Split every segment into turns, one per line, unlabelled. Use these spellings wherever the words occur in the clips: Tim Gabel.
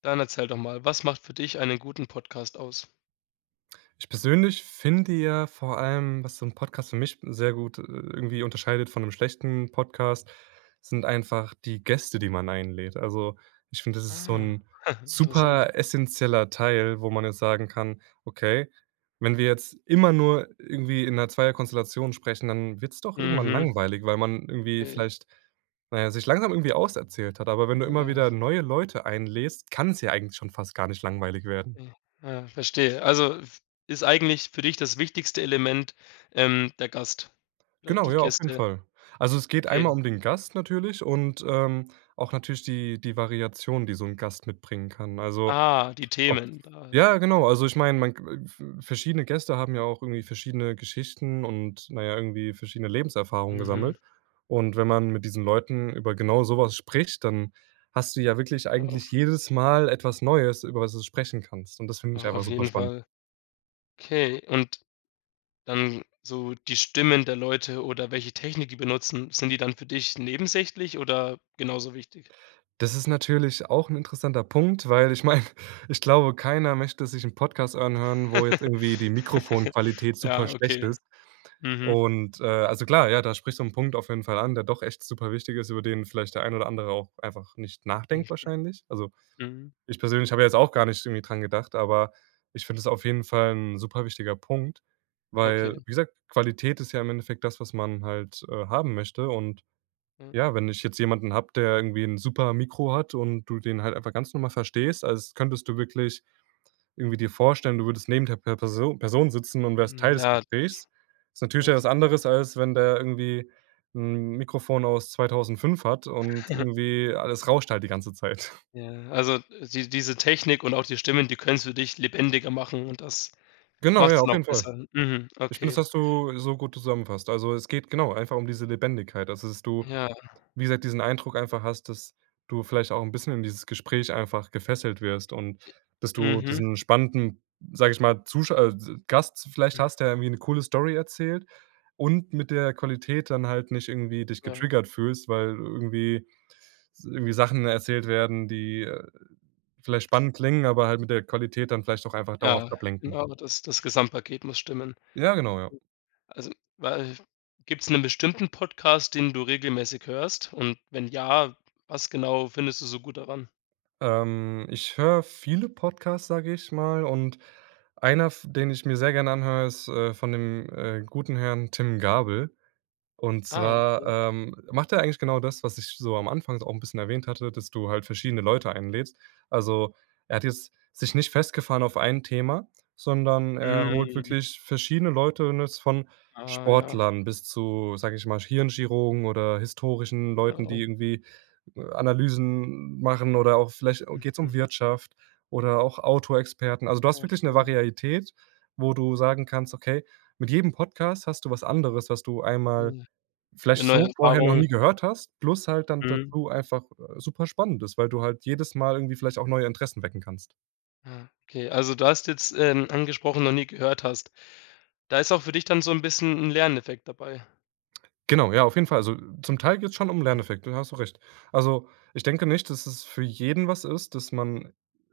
Dann erzähl doch mal, was macht für dich einen guten Podcast aus?
Ich persönlich finde ja vor allem, was so 'n Podcast für mich sehr gut, irgendwie unterscheidet von 'nem schlechten Podcast, sind einfach die Gäste, die man einlädt. Also, ich finde, das ist so
Ah,
'n
interessant.
super essenzieller Teil, wo man jetzt sagen kann: „Okay, wenn wir jetzt immer nur irgendwie in 'ner Zweierkonstellation sprechen, dann wird's doch irgendwann
Mhm.
langweilig, weil man irgendwie
Äh,
vielleicht, na ja, sich langsam irgendwie auserzählt hat.“ Aber wenn du immer
ja,
wieder neue Leute einlädst, kann's ja eigentlich schon fast gar nicht langweilig werden.
okay. Ja, verstehe. Also, f ist eigentlich für dich das wichtigste Element, der Gast oder
Genau,
die
ja, auf jeden
Gäste?
Fall. Also, es geht einmal
Okay.
um den Gast natürlich und, auch natürlich die Variation, die so ein Gast mitbringen kann. Also,
Ah, die
auf
Themen da.
ja, genau. Also, ich meine, man k verschiedene Gäste haben ja auch irgendwie verschiedene Geschichten und, naja, irgendwie verschiedene Lebenserfahrungen
Mhm.
gesammelt. Und wenn man mit diesen Leuten über genau sowas spricht, dann hast du ja wirklich
Ja,
eigentlich
auf
jedes Mal etwas Neues, über was du sprechen kannst. Und das finde
au
ich einfach
auf
super
jeden
spannend.
Fall. Okay, und dann so die Stimmen der Leute oder welche Technik die benutzen, sind die dann für dich nebensächlich oder genauso wichtig?
Das ist natürlich auch 'n interessanter Punkt, weil ich meine, ich glaube, keiner möchte sich 'n Podcast anhören, wo jetzt irgendwie die Mikrofonqualität super
Ja,
schlecht
okay.
ist.
Mhm.
Und, also klar, ja, da sprichst du 'n Punkt auf jeden Fall an, der doch echt super wichtig ist, über den vielleicht der ein oder andere auch einfach nicht nachdenkt
Mhm.
wahrscheinlich. Also,
Mhm.
ich persönlich habe ja jetzt auch gar nicht irgendwie dran gedacht, aber ich finde es auf jeden Fall 'n super wichtiger Punkt, weil,
Okay.
wie gesagt, Qualität ist ja im Endeffekt das, was man halt, haben möchte, und
Ja.
ja, wenn ich jetzt jemanden habe, der irgendwie ein super Mikro hat und du den halt einfach ganz normal verstehst, als könntest du wirklich irgendwie dir vorstellen, du würdest neben der Person sitzen und wärst
Mhm.
Teil des
Ja,
Gesprächs. Ist natürlich
also
etwas anderes, als wenn der irgendwie ein Mikrofon aus 2005 hat und irgendwie alles rauscht halt die ganze Zeit.
diese Technik und auch die Stimmen, die können's für dich lebendiger machen und das
Genau, ja,
macht's
auf
noch
jeden Fall.
besser. Mhm,
Ich finde, das
okay.
hast du so gut zusammengefasst. Also, es geht genau einfach um diese Lebendigkeit. Also, dass du,
Ja.
wie gesagt, diesen Eindruck einfach hast, dass du vielleicht auch 'n bisschen in dieses Gespräch einfach gefesselt wirst und dass du
Mhm.
diesen spannenden, sage ich mal, Zusch Gast vielleicht
Hm,
hast, der irgendwie 'ne coole Story erzählt und mit der Qualität dann halt nicht irgendwie dich
ja.
getriggert fühlst, weil irgendwie s irgendwie Sachen erzählt werden, die, vielleicht spannend klingen, aber halt mit der Qualität dann vielleicht auch einfach dauerhaft
Ja,
ablenken.
genau, das Gesamtpaket muss stimmen.
Ja, genau, ja.
Also, weil gibt's 'nen bestimmten Podcast, den du regelmäßig hörst? Und wenn ja, was genau findest du so gut daran?
Ich höre viele Podcasts, sage ich mal, und einer, f den ich mir sehr gerne anhöre, ist, von dem, guten Herrn Tim Gabel. Und
Ah,
zwar,
okay.
macht er eigentlich genau das, was ich so am Anfang auch ein bisschen erwähnt hatte, dass du halt verschiedene Leute einlädst. Also, er hat jetzt sich nicht festgefahren auf ein Thema, sondern er holt
Mhm.
wirklich verschiedene Leute, und von
Ah ja,
Sportlern bis zu, sage ich mal, Hirnchirurgen oder historischen Leuten,
genau.
die irgendwie Analysen machen, oder auch vielleicht geht es um
Mhm.
Wirtschaft oder auch Autoexperten. Also, du hast
Ja,
wirklich eine
schön.
Varietät, wo du sagen kannst: „Okay, mit jedem Podcast hast du was anderes, was du einmal
Mhm. 'Ne
vielleicht
neue
so vorher noch
Erfahrung.
nie gehört hast, plus halt dann
Mhm.
dazu einfach, super Spannendes, weil du halt jedes Mal irgendwie vielleicht auch neue Interessen wecken kannst.“
Ah, okay. Also, du hast jetzt, angesprochen, noch nie gehört hast. Da ist auch für dich dann so 'n bisschen 'n Lerneffekt dabei.
Genau, ja, auf jeden Fall. Also, zum Teil geht es schon um Lerneffekte, da hast du recht. Also, ich denke nicht, dass es für jeden was ist, dass man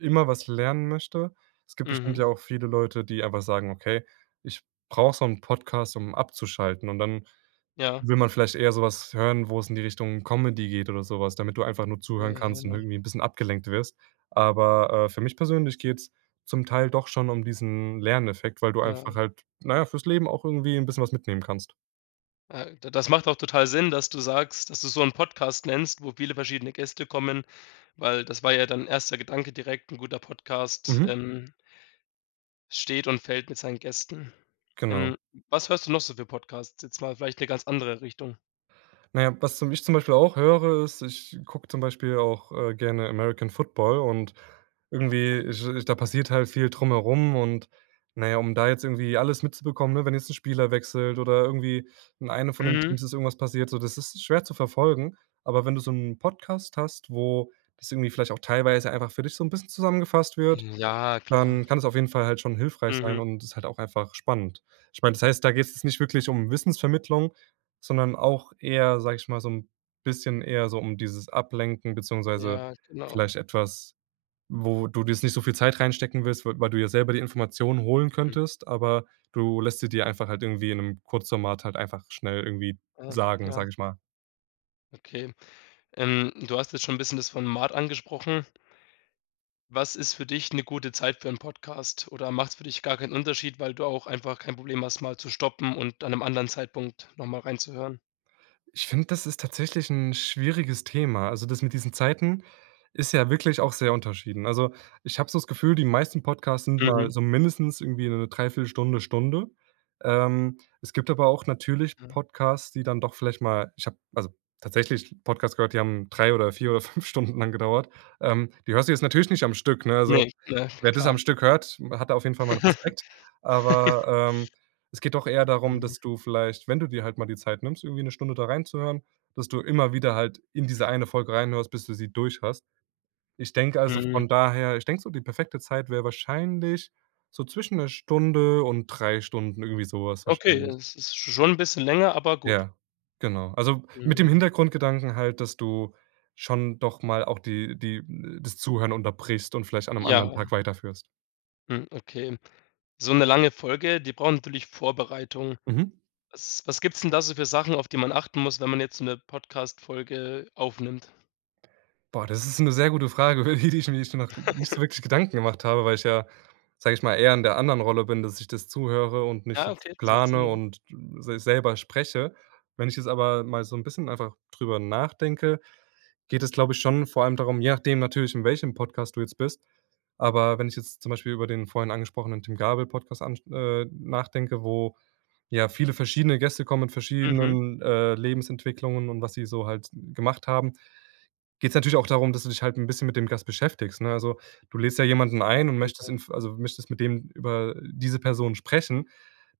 immer was lernen möchte. Es gibt bestimmt
Mhm.
ja auch viele Leute, die einfach sagen: „Okay, ich brauche so einen Podcast, um abzuschalten.“ Und dann
Ja.
will man vielleicht eher so was hören, wo es in die Richtung Comedy geht oder sowas, damit du einfach nur
Ja,
zuhören
ja,
kannst und
ja.
irgendwie ein bisschen abgelenkt wirst. Aber, für mich persönlich geht es zum Teil doch schon um diesen Lerneffekt, weil du
Ja,
einfach halt, naja, fürs Leben auch irgendwie ein bisschen was mitnehmen kannst.
d das macht auch total Sinn, dass du sagst, dass du so 'n Podcast nennst, wo viele verschiedene Gäste kommen, weil das war ja dein erster Gedanke direkt, 'n guter Podcast,
Mhm,
steht und fällt mit seinen Gästen.
genau.
Ähm, was hörst du noch so für Podcasts? Jetzt mal vielleicht 'ne ganz andere Richtung.
Naja, was zum ich zum Beispiel auch höre, ist, ich gucke zum Beispiel auch, gerne American Football, und irgendwie ich ich da passiert halt viel drumherum, und naja, um da jetzt irgendwie alles mitzubekommen, ne, wenn jetzt ein Spieler wechselt oder irgendwie in einem von den
Mhm.
Teams ist irgendwas passiert, so, das ist schwer zu verfolgen. Aber wenn du so einen Podcast hast, wo das irgendwie vielleicht auch teilweise einfach für dich so ein bisschen zusammengefasst wird,
Ja, klar.
dann kann es auf jeden Fall halt schon hilfreich sein
Mhm.
und ist halt auch einfach spannend. Ich meine, das heißt, da geht's jetzt nicht wirklich um Wissensvermittlung, sondern auch eher, sage ich mal, so 'n bisschen eher so um dieses Ablenken beziehungsweise
Ja, genau.
vielleicht etwas, wo du jetzt nicht so viel Zeit reinstecken willst, w weil du ja selber die Informationen holen
Hm.
könntest, aber du lässt sie dir einfach halt irgendwie in 'nem Kurzformat halt einfach schnell irgendwie
Ah,
sagen,
ja,
sage ich mal.
okay. Du hast jetzt schon ein bisschen das Format angesprochen. Was ist für dich eine gute Zeit für einen Podcast? Oder macht es für dich gar keinen Unterschied, weil du auch einfach kein Problem hast, mal zu stoppen und an einem anderen Zeitpunkt noch mal reinzuhören?
Ich finde, das ist tatsächlich ein schwieriges Thema. Also, das mit diesen Zeiten ist ja wirklich auch sehr unterschieden. Also, ich habe so das Gefühl, die meisten Podcasts sind mal
Mhm.
so mindestens irgendwie eine Dreiviertelstunde, Stunde. Es gibt aber auch natürlich
Ja.
Podcasts, die dann doch vielleicht mal ich habe also, tatsächlich Podcasts gehört, die haben 3 oder 4 oder 5 Stunden lang gedauert. Die hörst du jetzt natürlich nicht am Stück, ne? Also,
Ne, ne,
wer das am
klar.
Stück hört, hat da auf jeden Fall meinen Respekt. Aber, ähm, es geht doch eher darum,
Mhm.
dass du vielleicht, wenn du dir halt mal die Zeit nimmst, irgendwie eine Stunde da reinzuhören, dass du immer wieder halt in diese eine Folge reinhörst, bis du sie durch hast. Ich denke also
Mhm.
von daher ich denke so, die perfekte Zeit wäre wahrscheinlich so zwischen einer Stunde und 3 Stunden, irgendwie sowas
Okay,
wahrscheinlich.
es ist schon ein bisschen länger, aber gut.
Ja, genau. Also, mit dem
Mhm.
Hintergrundgedanken halt, dass du schon doch mal auch die die das Zuhören unterbrichst und vielleicht an einem
Ja,
anderen Tag weiterführst.
mhm, okay. So eine lange Folge, die braucht natürlich Vorbereitung.
Mhm.
Was gibt's denn da so für Sachen, auf die man achten muss, wenn man jetzt so 'ne Podcast-Folge aufnimmt?
Boah, das ist 'ne sehr gute Frage, über die ich mir schon noch nicht so wirklich Gedanken gemacht habe, weil ich ja, sage ich mal, eher in der anderen Rolle bin, dass ich das zuhöre und nicht
Ja,
jetzt
okay, das macht Sinn,
plane
ja.
und se selber spreche. Wenn ich jetzt aber mal so 'n bisschen einfach drüber nachdenke, geht es, glaube ich, schon vor allem darum, je nachdem natürlich, in welchem Podcast du jetzt bist. Aber wenn ich jetzt zum Beispiel über den vorhin angesprochenen Tim Gabel-Podcast an nachdenke, wo ja viele verschiedene Gäste kommen mit
Mhm.
verschiedenen, Lebensentwicklungen und was sie so halt gemacht haben, geht es natürlich auch darum, dass du dich halt ein bisschen mit dem Gast beschäftigst, ne? Also, du lädst ja jemanden ein
Auf
und
jeden
möchtest
Fall.
inf also, möchtest mit dem über diese Person sprechen,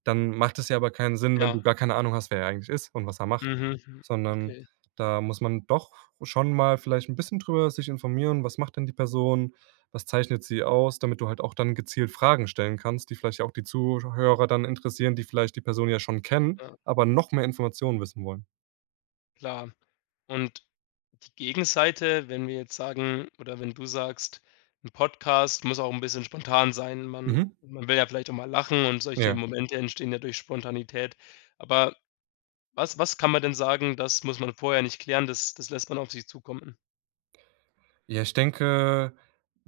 dann macht es ja aber keinen Sinn, wenn
Ja.
du gar keine Ahnung hast, wer er eigentlich ist und was er macht,
Mhm.
sondern
Okay,
da muss man doch schon mal vielleicht ein bisschen drüber sich informieren: „Was macht denn die Person? Was zeichnet sie aus?“ Damit du halt auch dann gezielt Fragen stellen kannst, die vielleicht auch die Zuhörer dann interessieren, die vielleicht die Person ja schon kennen,
ja,
aber noch mehr Informationen wissen wollen.
klar. Und die Gegenseite, wenn wir jetzt sagen oder wenn du sagst, ein Podcast muss auch ein bisschen spontan sein. Man
Mhm.
man will ja vielleicht auch mal lachen und solche
Ja.
Momente entstehen ja durch Spontanität. Aber was kann man denn sagen, das muss man vorher nicht klären, das lässt man auf sich zukommen?
Ja, ich denke,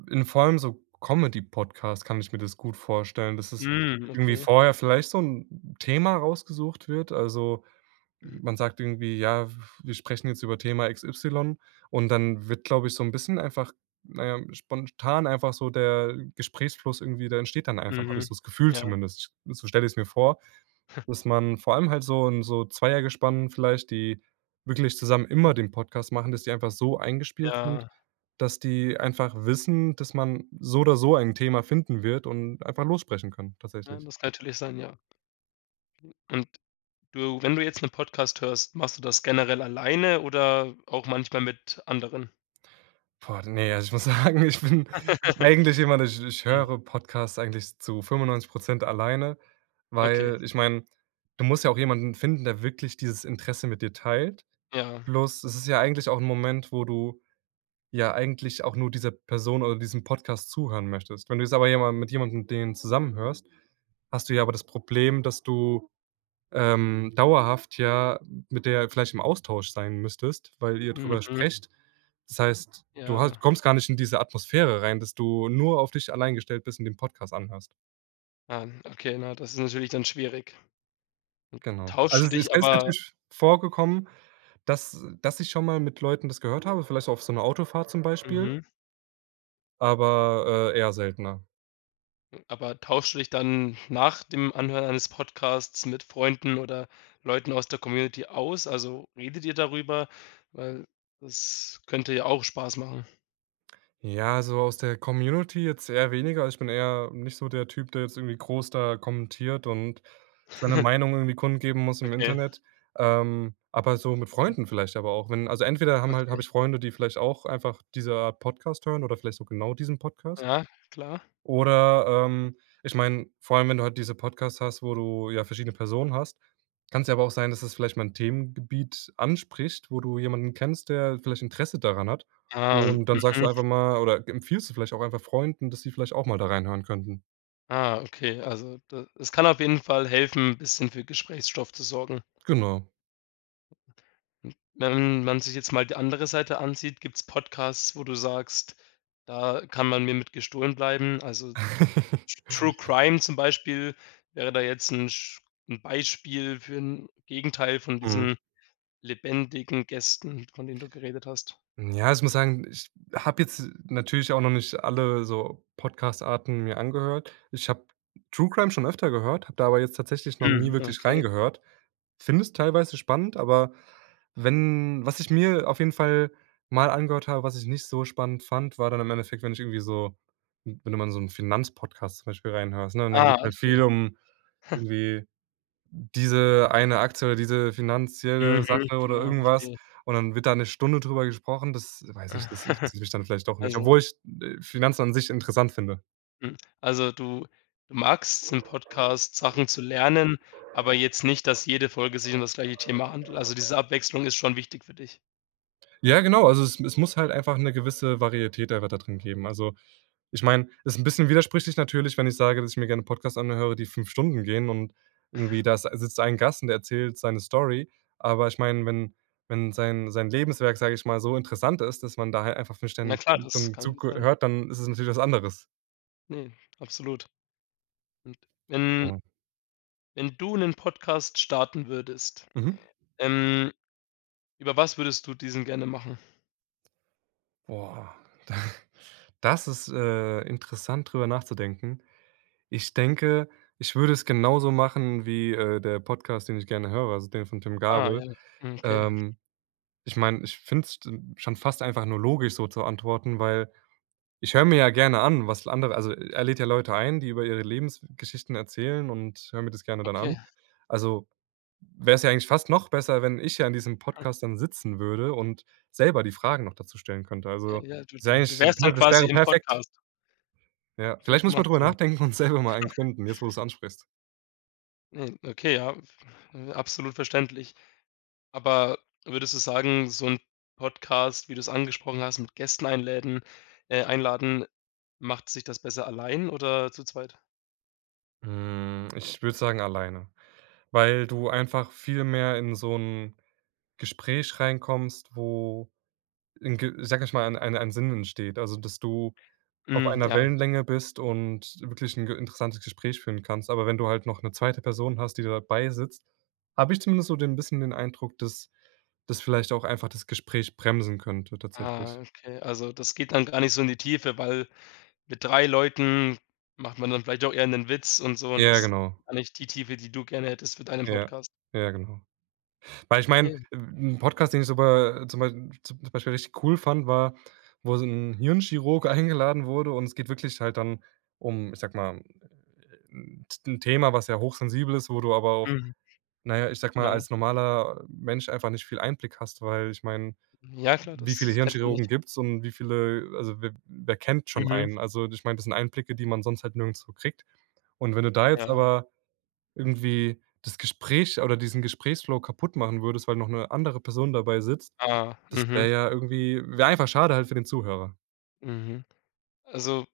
in vor allem so Comedy-Podcasts kann ich mir das gut vorstellen, dass es
Hm,
irgendwie
okay.
vorher vielleicht so 'n Thema rausgesucht wird. Also,
Mhm.
man sagt irgendwie: „Ja, w wir sprechen jetzt über Thema XY“, und dann wird, glaube ich, so 'n bisschen einfach, na ja, spontan einfach so der Gesprächsfluss irgendwie, der entsteht dann einfach, habe ich
Mhm.
so das Gefühl
Ja.
zumindest. Ich so stelle ich's mir vor. Dass man vor allem halt so 'n so Zweiergespann vielleicht, die wirklich zusammen
Hm.
immer den Podcast machen, dass die einfach so eingespielt sind,
Ja.
dass die einfach wissen, dass man so oder so ein Thema finden wird und einfach lossprechen können,
Ja,
tatsächlich.
das kann natürlich sein, ja. Und Du, wenn du jetzt einen Podcast hörst, machst du das generell alleine oder auch manchmal mit anderen?
Boah, ne, also ich muss sagen, ich bin eigentlich jemand, ich ich
Hm,
höre Podcasts eigentlich zu 95% alleine,
okay,
weil ich meine, du musst ja auch jemanden finden, der wirklich dieses Interesse mit dir teilt.
ja.
Bloß, es ist ja eigentlich auch 'n Moment, wo du ja eigentlich auch nur dieser Person oder diesem Podcast zuhören möchtest. Wenn du jetzt aber jemand mit jemandem den zusammenhörst, hast du ja aber das Problem, dass du, dauerhaft ja mit der vielleicht im Austausch sein müsstest, weil ihr drüber
Mhm,
sprecht. Das heißt, du hast
ja.
kommst gar nicht in diese Atmosphäre rein, dass du nur auf dich allein gestellt bist und den Podcast anhörst.
Ah, okay, na, das ist natürlich dann schwierig.
Genau.
Tauschst
Also,
du
es ist
dich
es ist
aber
natürlich vorgekommen, dass ich schon mal mit Leuten das gehört habe, vielleicht auf so einer Autofahrt zum Beispiel,
mhm,
aber, eher seltener.
aber tauschst du dich dann nach dem Anhören eines Podcasts mit Freunden oder Leuten aus der Community aus? Also, redet ihr darüber? Weil das könnte ja auch Spaß machen.
Ja, so aus der Community jetzt eher weniger. Ich bin eher nicht so der Typ, der jetzt irgendwie groß da kommentiert und seine Meinung irgendwie kundgeben muss im
Okay,
Internet. Aber so mit
hm,
Freunden vielleicht aber auch. Wenn also entweder
okay.
habe ich Freunde, die vielleicht auch einfach diese Art Podcast hören oder vielleicht so genau diesen Podcast.
Ja, klar.
Oder, ich meine, vor allem, wenn du halt diese Podcasts hast, wo du ja verschiedene Personen hast, kann es ja aber auch sein, dass es vielleicht mal ein Themengebiet anspricht, wo du jemanden kennst, der vielleicht Interesse daran hat.
Ah,
Und dann sagst du
mhm.
einfach mal oder empfiehlst du vielleicht auch einfach Freunden, dass sie vielleicht auch mal da reinhören könnten.
Ah, okay. Also, da es kann auf jeden Fall helfen, ein bisschen für Gesprächsstoff zu sorgen.
Genau.
Wenn man sich jetzt mal die andere Seite ansieht, gibt's Podcasts, wo du sagst: „Da kann man mir mit gestohlen bleiben." Also, True Crime zum Beispiel wäre da jetzt ein sch 'n Beispiel für ein Gegenteil von
Mhm.
diesen lebendigen Gästen, von denen du geredet hast.
Ja, ich muss sagen, ich habe jetzt natürlich auch noch nicht alle so Podcast-Arten mir angehört. Ich habe True Crime schon öfter gehört, habe da aber jetzt tatsächlich noch nie
Hm,
wirklich
okay.
reingehört. Finde es teilweise spannend, aber wenn was ich mir auf jeden Fall mal angehört habe, was ich nicht so spannend fand, war dann im Endeffekt, wenn du mal in so einen Finanzpodcast zum Beispiel reinhörst, ne? Und dann geht
Ah,
halt viel
okay.
um irgendwie diese eine Aktie oder diese finanzielle
Mhm.
Sache oder
Ja,
irgendwas,
okay.
und dann wird da eine Stunde drüber gesprochen. Das, weiß nicht, das interessiert mich dann vielleicht doch nicht,
Also
obwohl ich, Finanzen an sich interessant finde.
also du magst im Podcast Sachen zu lernen, aber jetzt nicht, dass jede Folge sich um das gleiche Thema handelt. Also diese Abwechslung ist schon wichtig für dich.
Ja, genau, also es muss halt einfach eine gewisse Varietät einfach da drin geben. Also, ich meine, ist ein bisschen widersprüchlich natürlich, wenn ich sage, dass ich mir gerne Podcasts anhöre, die 5 Stunden gehen und irgendwie da s sitzt ein Gast und der erzählt seine Story. Aber ich meine, wenn sein Lebenswerk, sage ich mal, so interessant ist, dass man da halt einfach 5
Na
Stunden
klar, das
Stunden
kann gut sein.
zuhört, dann ist es natürlich was anderes.
Ne, absolut. Und wenn
Ja.
wenn du einen Podcast starten würdest,
Mhm.
ähm, über was würdest du diesen gerne machen?
Boah, das ist, interessant, drüber nachzudenken. Ich denke, ich würde es genauso machen wie, der Podcast, den ich gerne höre, also den von Tim
Ah, ja.
Gabel.
Hm, okay,
Ähm Ich meine, ich finde es schon fast einfach nur logisch, so zu antworten, weil ich höre mir ja gerne an, was andere, also, er lädt ja Leute ein, die über ihre Lebensgeschichten erzählen, und höre mir das gerne dann
okay.
an. Also, wäre es ja eigentlich fast noch besser, wenn ich ja in diesem Podcast dann sitzen würde und selber die Fragen noch dazu stellen könnte.
Ja,
Also,
ja, du
ist ja
du du
eigentlich
wärst
per
dann
das
quasi
wäre
im
perfekt.
Podcast.
Ja,
Du
vielleicht
du
muss ich mal
machst
drüber
so.
nachdenken und selber mal einen gründen, jetzt wo du es ansprichst.
Ne, okay, ja, f absolut verständlich. Aber würdest du sagen, so 'n Podcast, wie du's angesprochen hast, mit Gästen einläden einladen, macht sich das besser allein oder zu zweit?
Hm, ich würde sagen alleine, weil du einfach viel mehr in so ein Gespräch reinkommst, wo in ge sage ich mal, ein Sinn entsteht. Also, dass du auf
Hm,
einer
ja.
Wellenlänge bist und wirklich ein ge interessantes Gespräch führen kannst. Aber wenn du halt noch eine zweite Person hast, die dabei sitzt, habe ich zumindest so den, ein bisschen den Eindruck, dass das vielleicht auch einfach das Gespräch bremsen könnte tatsächlich.
Ah, okay. Also, das geht dann gar nicht so in die Tiefe, weil mit 3 Leuten macht man dann vielleicht auch eher 'nen Witz und so und
Ja,
das
genau.
gar nicht die Tiefe, die du gerne hättest für deinen
Ja.
Podcast.
Ja, genau. Weil ich meine,
Okay.
ein Podcast, den ich sogar zum Beispiel richtig cool fand, war, wo so 'n Hirnchirurg eingeladen wurde, und es geht wirklich halt dann um, ich sag mal, ein Thema, was ja hochsensibel ist, wo du aber auch,
Mhm.
naja, ich sag mal,
Ja.
als normaler Mensch einfach nicht viel Einblick hast, weil ich meine,
Ja klar,
wie viele
das kennt man nicht.
Hirnchirurgen gibt's und wie viele, also we wer kennt schon
Mhm.
einen? Also, ich meine, das sind Einblicke, die man sonst halt nirgendswo kriegt. Und wenn du da jetzt
Ja.
aber irgendwie das Gespräch oder diesen Gesprächsflow kaputt machen würdest, weil noch eine andere Person dabei sitzt,
Ah.
das
Mhm.
wäre ja irgendwie wäre einfach schade halt für den Zuhörer.
Mhm. Also,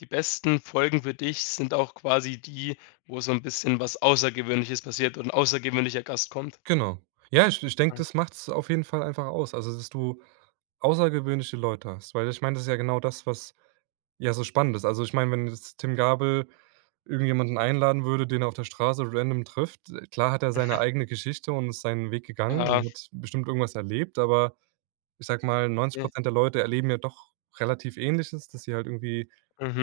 die besten Folgen für dich sind auch quasi die, wo so ein bisschen was Außergewöhnliches passiert und ein außergewöhnlicher Gast kommt.
Genau. Ja, ich denke,
Ah,
das macht es auf jeden Fall einfach aus. Also, dass du außergewöhnliche Leute hast, weil ich meine, das ist ja genau das, was ja so spannend ist. Also, ich meine, wenn jetzt Tim Gabel irgendjemanden einladen würde, den er auf der Straße random trifft, klar hat er seine eigene Geschichte und ist seinen Weg
ja,
gegangen
okay,
und hat bestimmt irgendwas erlebt, aber ich sage mal, neunzig
ja,
Prozent der Leute erleben ja doch relativ Ähnliches, dass sie halt irgendwie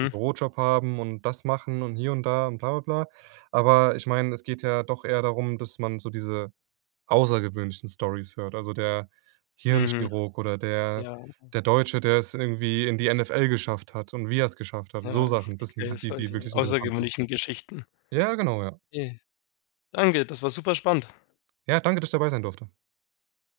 einen Bürojob haben und das machen und hier und da und bla bla bla. Aber ich meine, es geht ja doch eher darum, dass man so diese außergewöhnlichen Stories hört. Also, der
mhm,
Hirnchirurg oder
ja,
der Deutsche, der es irgendwie in die NFL geschafft hat und wie er es geschafft hat. So
ja,
Sachen, das sind
okay,
halt die, die
solche
wirklich interessant sind.
außergewöhnlichen Geschichten.
Ja, genau, ja.
Okay, danke, das war super spannend.
Ja, danke, dass ich dabei sein durfte.